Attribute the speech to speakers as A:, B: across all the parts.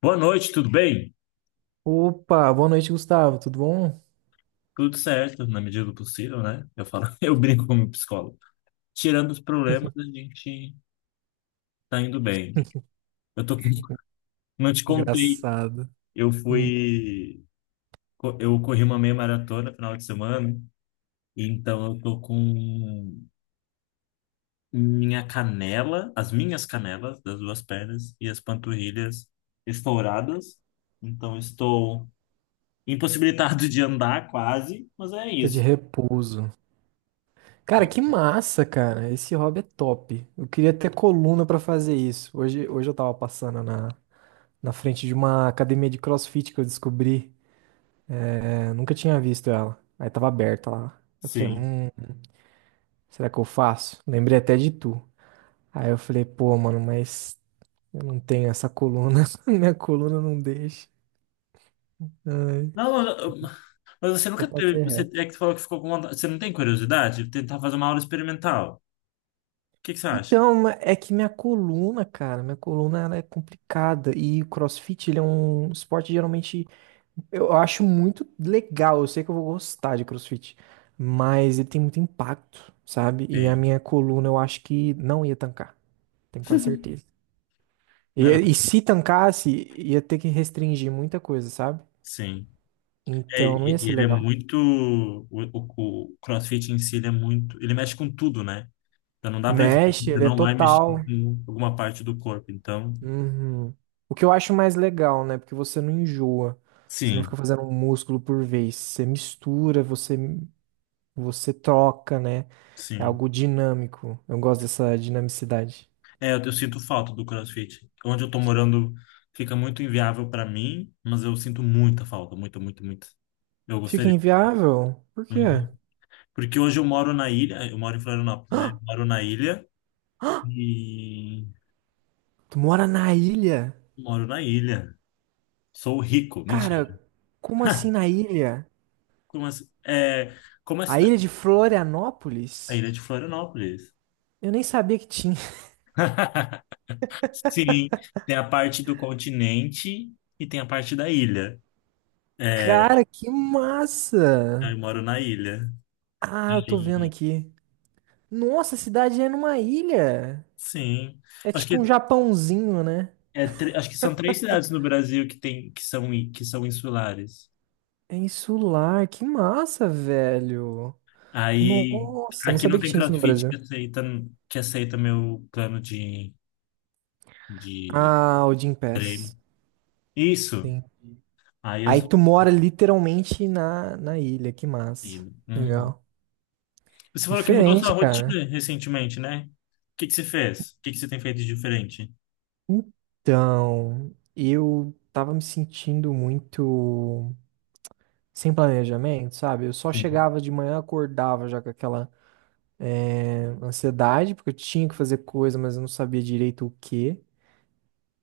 A: Boa noite, tudo bem?
B: Opa, boa noite, Gustavo. Tudo bom?
A: Tudo certo, na medida do possível, né? Eu falo, eu brinco com o meu psicólogo. Tirando os problemas, a gente tá indo bem. Eu tô, não te contei,
B: Engraçado.
A: eu
B: Hum,
A: fui, eu corri uma meia maratona no final de semana, e então eu tô com minha canela, as minhas canelas das duas pernas e as panturrilhas estouradas. Então estou impossibilitado de andar quase, mas é
B: tá de
A: isso,
B: repouso. Cara,
A: né?
B: que massa, cara. Esse hobby é top. Eu queria ter coluna pra fazer isso. Hoje eu tava passando na frente de uma academia de CrossFit que eu descobri. É, nunca tinha visto ela. Aí tava aberta lá. Eu falei,
A: Sim.
B: será que eu faço? Lembrei até de tu. Aí eu falei, pô, mano, mas eu não tenho essa coluna. Minha coluna não deixa. Ai,
A: Não, mas você
B: só
A: nunca teve.
B: passei
A: Você
B: reto.
A: é que falou que ficou com vontade. Você não tem curiosidade de tentar fazer uma aula experimental? O que que você acha?
B: Então, é que minha coluna, cara, minha coluna ela é complicada e o CrossFit ele é um esporte geralmente eu acho muito legal, eu sei que eu vou gostar de CrossFit, mas ele tem muito impacto, sabe? E a
A: Tem.
B: minha coluna eu acho que não ia tancar, tenho quase certeza. E,
A: Não é não?
B: e se tancasse, ia ter que restringir muita coisa, sabe?
A: Sim. É,
B: Então não
A: e-
B: ia
A: e
B: ser
A: ele é
B: legal.
A: muito. O CrossFit em si, ele é muito. Ele mexe com tudo, né? Então não dá pra dizer
B: Mexe,
A: você
B: ele é
A: não vai mexer
B: total.
A: com alguma parte do corpo. Então,
B: Uhum. O que eu acho mais legal, né? Porque você não enjoa. Você não
A: sim,
B: fica fazendo um músculo por vez. Você mistura, você troca, né? É
A: sim.
B: algo dinâmico. Eu gosto dessa dinamicidade.
A: É, eu sinto falta do CrossFit. Onde eu tô morando fica muito inviável pra mim, mas eu sinto muita falta, muito, muito, muito. Eu
B: Fica
A: gostaria.
B: inviável? Por quê?
A: Uhum. Porque hoje eu moro na ilha, eu moro em Florianópolis, né? Moro na ilha e
B: Tu mora na ilha?
A: moro na ilha. Sou rico,
B: Cara,
A: mentira.
B: como assim na ilha?
A: Como assim? É, como é a
B: A
A: cidade?
B: ilha de
A: A
B: Florianópolis?
A: ilha de Florianópolis.
B: Eu nem sabia que tinha.
A: Sim, tem a parte do continente e tem a parte da ilha. É,
B: Cara, que
A: eu
B: massa!
A: moro na ilha.
B: Ah, eu tô vendo
A: E-
B: aqui. Nossa, a cidade é numa ilha.
A: sim.
B: É
A: Acho que,
B: tipo um Japãozinho, né?
A: é, acho que são três cidades no Brasil que, tem, que, são, i- que são insulares.
B: É insular, que massa, velho.
A: Aí,
B: Nossa, não
A: aqui não
B: sabia que
A: tem
B: tinha isso no
A: CrossFit
B: Brasil.
A: que aceita meu plano de
B: Ah, o Gym
A: treino.
B: Pass.
A: Isso.
B: Sim.
A: Aí eu
B: Aí
A: sou.
B: tu mora literalmente na ilha, que massa.
A: Hum.
B: Legal.
A: Você falou que mudou sua
B: Diferente, cara.
A: rotina recentemente, né? O que que você fez? O que que você tem feito de diferente?
B: Então, eu tava me sentindo muito sem planejamento, sabe? Eu só
A: Sim,
B: chegava de manhã, acordava já com aquela ansiedade, porque eu tinha que fazer coisa, mas eu não sabia direito o quê.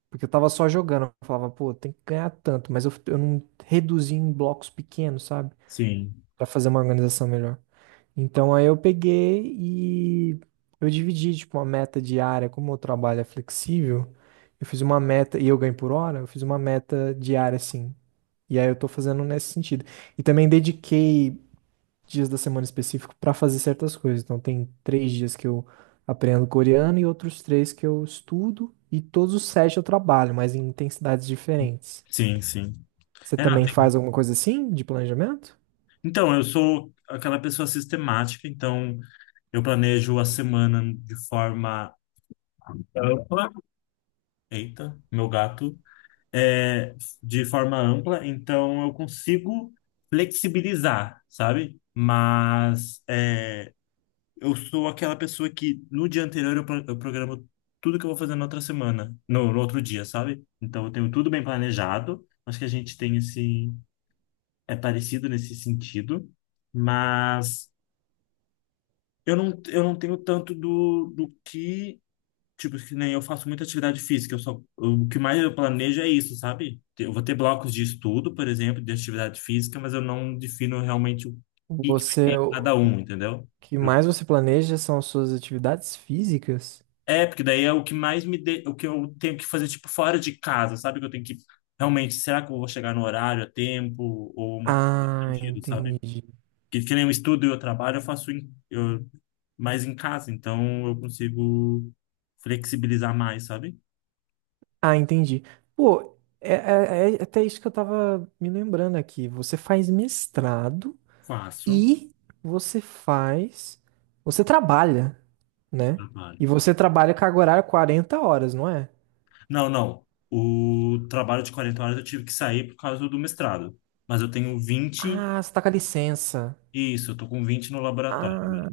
B: Porque eu tava só jogando. Eu falava, pô, tem que ganhar tanto, mas eu não reduzi em blocos pequenos, sabe?
A: sim,
B: Pra fazer uma organização melhor. Então aí eu peguei e eu dividi, tipo, uma meta diária. Como o trabalho é flexível, eu fiz uma meta, e eu ganho por hora, eu fiz uma meta diária, assim. E aí eu tô fazendo nesse sentido. E também dediquei dias da semana específico para fazer certas coisas. Então, tem três dias que eu aprendo coreano e outros três que eu estudo, e todos os sete eu trabalho, mas em intensidades diferentes.
A: sim, sim.
B: Você
A: É, não,
B: também
A: tem-
B: faz alguma coisa assim de planejamento?
A: Então, eu sou aquela pessoa sistemática, então eu planejo a semana de forma ampla. Eita, meu gato. É, de forma ampla, então eu consigo flexibilizar, sabe? Mas é, eu sou aquela pessoa que no dia anterior eu, eu programo tudo que eu vou fazer na outra semana, no outro dia, sabe? Então eu tenho tudo bem planejado. Acho que a gente tem esse. É parecido nesse sentido, mas eu não tenho tanto do que. Tipo, que nem eu faço muita atividade física. Eu só, o que mais eu planejo é isso, sabe? Eu vou ter blocos de estudo, por exemplo, de atividade física, mas eu não defino realmente o que que vai ter
B: Você,
A: em
B: o
A: cada um,
B: o
A: entendeu?
B: que mais você planeja são as suas atividades físicas?
A: É, porque daí é o que mais me de... o que eu tenho que fazer tipo fora de casa, sabe? Que eu tenho que realmente, será que eu vou chegar no horário, a tempo ou uma coisa nesse
B: Ah,
A: sentido, sabe?
B: entendi.
A: Que nem eu estudo e eu trabalho, eu faço em... eu... mais em casa, então eu consigo flexibilizar mais, sabe?
B: Ah, entendi. Pô, é até isso que eu tava me lembrando aqui. Você faz mestrado
A: Faço
B: e você faz, você trabalha, né?
A: trabalho.
B: E você trabalha carga horária 40 horas, não é?
A: Não, não. O trabalho de 40 horas eu tive que sair por causa do mestrado, mas eu tenho 20
B: Ah, você tá com a licença.
A: isso, eu tô com 20 no laboratório.
B: Ah,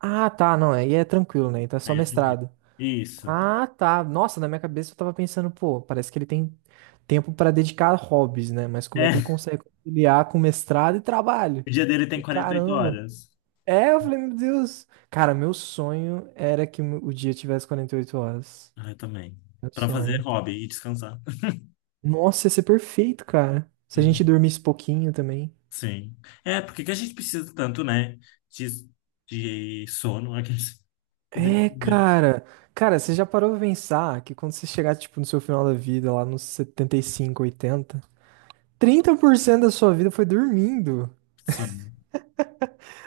B: ah, tá, não, aí é tranquilo, né? Então é só
A: Aí é tranquilo.
B: mestrado.
A: Isso.
B: Ah, tá. Nossa, na minha cabeça eu tava pensando, pô, parece que ele tem tempo pra dedicar a hobbies, né? Mas como é que ele
A: É.
B: consegue conciliar com mestrado e trabalho?
A: O dia dele tem
B: Falei,
A: 48
B: caramba.
A: horas.
B: É, eu falei, meu Deus. Cara, meu sonho era que o dia tivesse 48 horas.
A: Ah, eu também.
B: Meu
A: Pra fazer
B: sonho.
A: hobby e descansar.
B: Nossa, ia ser perfeito, cara. Se a gente
A: Hum,
B: dormisse pouquinho também.
A: sim. É, porque que a gente precisa tanto, né? De, de, sono. Poderia
B: É,
A: ter.
B: cara. Cara, você já parou pra pensar que quando você chegar, tipo, no seu final da vida, lá nos 75, 80, 30% da sua vida foi dormindo.
A: Sim,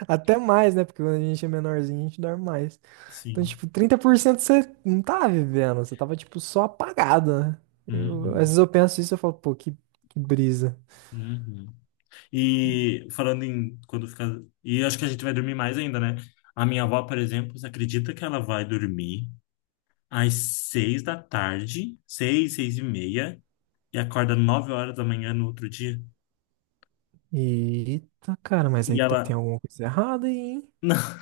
B: Até mais, né? Porque quando a gente é menorzinho, a gente dorme mais. Então,
A: sim.
B: tipo, 30% você não tava vivendo, você tava, tipo, só apagado, né? Eu, às
A: Uhum,
B: vezes eu penso isso e eu falo, pô, que brisa.
A: uhum. E falando em quando fica. E acho que a gente vai dormir mais ainda, né? A minha avó, por exemplo, você acredita que ela vai dormir às 6 da tarde, 6, 6 e meia, e acorda 9 horas da manhã no outro dia?
B: Eita, cara, mas
A: E
B: aí tá, tem
A: ela.
B: alguma coisa errada aí, hein?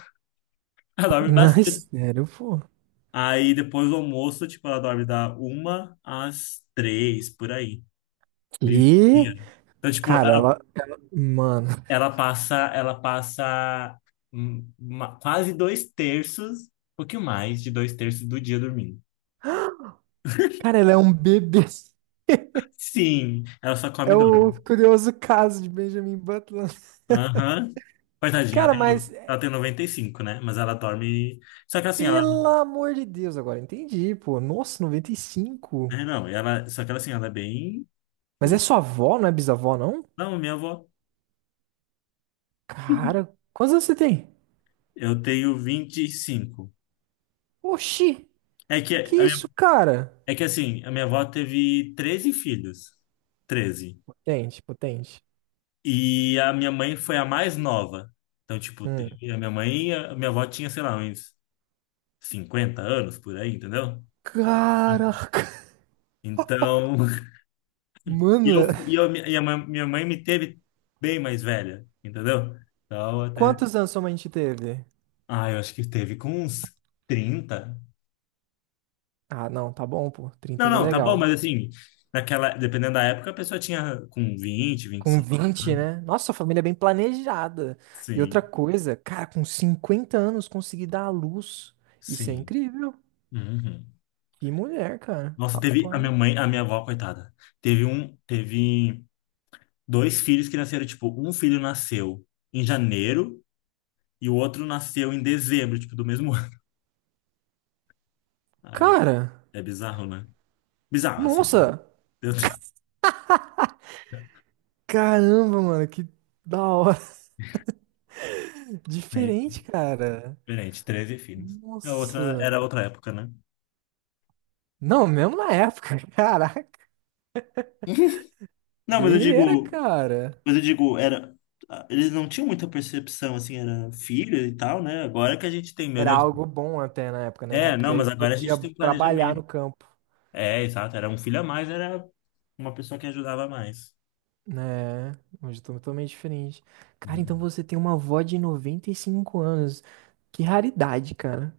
A: Ela dorme
B: Não, é
A: bastante.
B: sério, pô.
A: Aí depois do almoço, tipo, ela dorme da uma às três, por aí.
B: E,
A: Meio-dia. Então, tipo,
B: cara,
A: ela,
B: ela. Mano.
A: ela passa quase dois terços, um pouquinho mais de dois terços do dia dormindo.
B: Cara, ela é um bebê.
A: Sim, ela só come
B: É
A: e dorme.
B: o curioso caso de Benjamin Butler.
A: Aham. Coitadinha, ela
B: Cara,
A: tem,
B: mas
A: ela tem 95 né? Mas ela dorme. Só que assim, ela.
B: pelo amor de Deus, agora entendi, pô. Nossa, 95.
A: É, não, ela. Só que ela assim, ela é bem.
B: Mas é sua avó, não é bisavó, não?
A: Não, minha avó.
B: Cara, quantos anos você tem?
A: Eu tenho 25
B: Oxi,
A: É que
B: que isso, cara?
A: É que assim, a minha avó teve 13 filhos. 13,
B: Potente, potente.
A: e a minha mãe foi a mais nova. Então, tipo,
B: Hum.
A: teve a minha mãe, e a minha avó tinha, sei lá, uns 50 anos por aí, entendeu?
B: Caraca.
A: Então, e
B: Mano,
A: eu, e eu, e a minha mãe me teve bem mais velha, entendeu? Então, até.
B: quantos anos sua mãe te teve?
A: Ah, eu acho que teve com uns 30.
B: Ah, não, tá bom, pô.
A: Não,
B: 30 tá
A: não, tá bom,
B: legal.
A: mas assim, naquela, dependendo da época, a pessoa tinha com 20,
B: Com
A: 25.
B: 20
A: Né?
B: né? Nossa, a família é bem planejada. E
A: Sim,
B: outra coisa, cara, com 50 anos conseguir dar à luz. Isso é
A: sim.
B: incrível.
A: Uhum.
B: Que mulher, cara.
A: Nossa, teve a minha
B: Rapaz.
A: mãe, a minha avó, coitada. Teve dois filhos que nasceram, tipo, um filho nasceu em janeiro e o outro nasceu em dezembro, tipo, do mesmo ano. Ai,
B: Cara,
A: é bizarro, né? Bizarro, assim, né?
B: nossa.
A: Meu Deus.
B: Caramba, mano, que da hora.
A: É
B: Diferente, cara.
A: diferente, 13 filhos. É outra, era
B: Nossa.
A: outra época, né?
B: Não, mesmo na época. Caraca.
A: Não,
B: Guerreira, cara.
A: mas eu digo, era, eles não tinham muita percepção, assim, era filho e tal, né? Agora que a gente tem, meu
B: Era
A: Deus.
B: algo bom até na época, né? né?
A: É,
B: Porque
A: não,
B: aí
A: mas agora a
B: podia
A: gente tem
B: trabalhar
A: planejamento.
B: no campo.
A: É, exato. Era um filho a mais, era uma pessoa que ajudava mais.
B: É, hoje eu tô totalmente diferente. Cara, então
A: Uhum.
B: você tem uma avó de 95 anos. Que raridade, cara.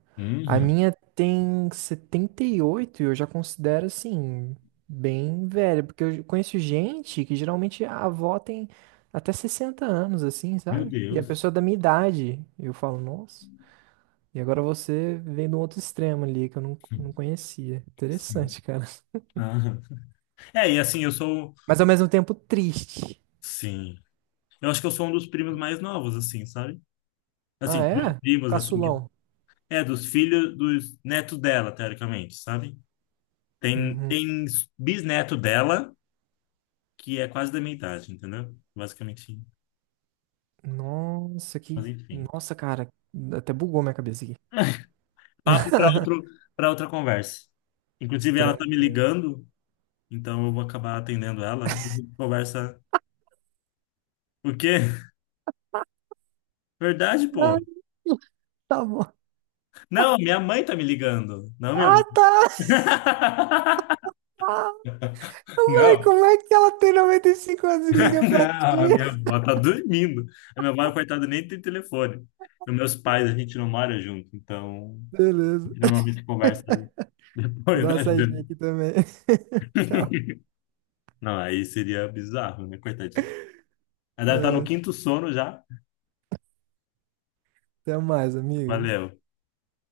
B: A
A: Uhum.
B: minha tem 78 e eu já considero assim, bem velha, porque eu conheço gente que geralmente a avó tem até 60 anos, assim,
A: Meu
B: sabe? E a
A: Deus.
B: pessoa é da minha idade. E eu falo, nossa. E agora você vem do outro extremo ali que eu não conhecia.
A: Sim.
B: Interessante, cara.
A: Aham. É, e assim, eu sou.
B: Mas ao mesmo tempo triste.
A: Sim. Eu acho que eu sou um dos primos mais novos, assim, sabe? Assim,
B: Ah,
A: dos
B: é?
A: primos, assim. Que-
B: Caçulão.
A: É, dos filhos, dos netos dela, teoricamente, sabe? Tem,
B: Uhum.
A: tem bisneto dela, que é quase da minha idade, entendeu? Basicamente.
B: Nossa, que.
A: Mas enfim.
B: Nossa, cara, até bugou minha cabeça aqui.
A: Papo para outro, para outra conversa. Inclusive, ela tá me
B: Tranquilo.
A: ligando, então eu vou acabar atendendo ela. A gente conversa. O quê? Verdade, pô.
B: Ah, tá bom.
A: Não, minha mãe tá me ligando. Não, minha avó.
B: Ah, tá. Ah, mãe,
A: Não,
B: como é que ela tem 95 anos e liga pra
A: não, a
B: ti?
A: minha avó tá dormindo. A minha avó, coitada, nem tem telefone. E meus pais, a gente não mora junto, então a
B: Beleza.
A: gente normalmente conversa
B: Vou
A: depois
B: dar uma
A: da
B: saidinha
A: janta.
B: aqui também. Tchau.
A: Não, aí seria bizarro, né, coitadinho. Ela deve estar no
B: É,
A: quinto sono já.
B: até mais, amigo.
A: Valeu.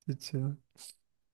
B: Tchau. Tchau.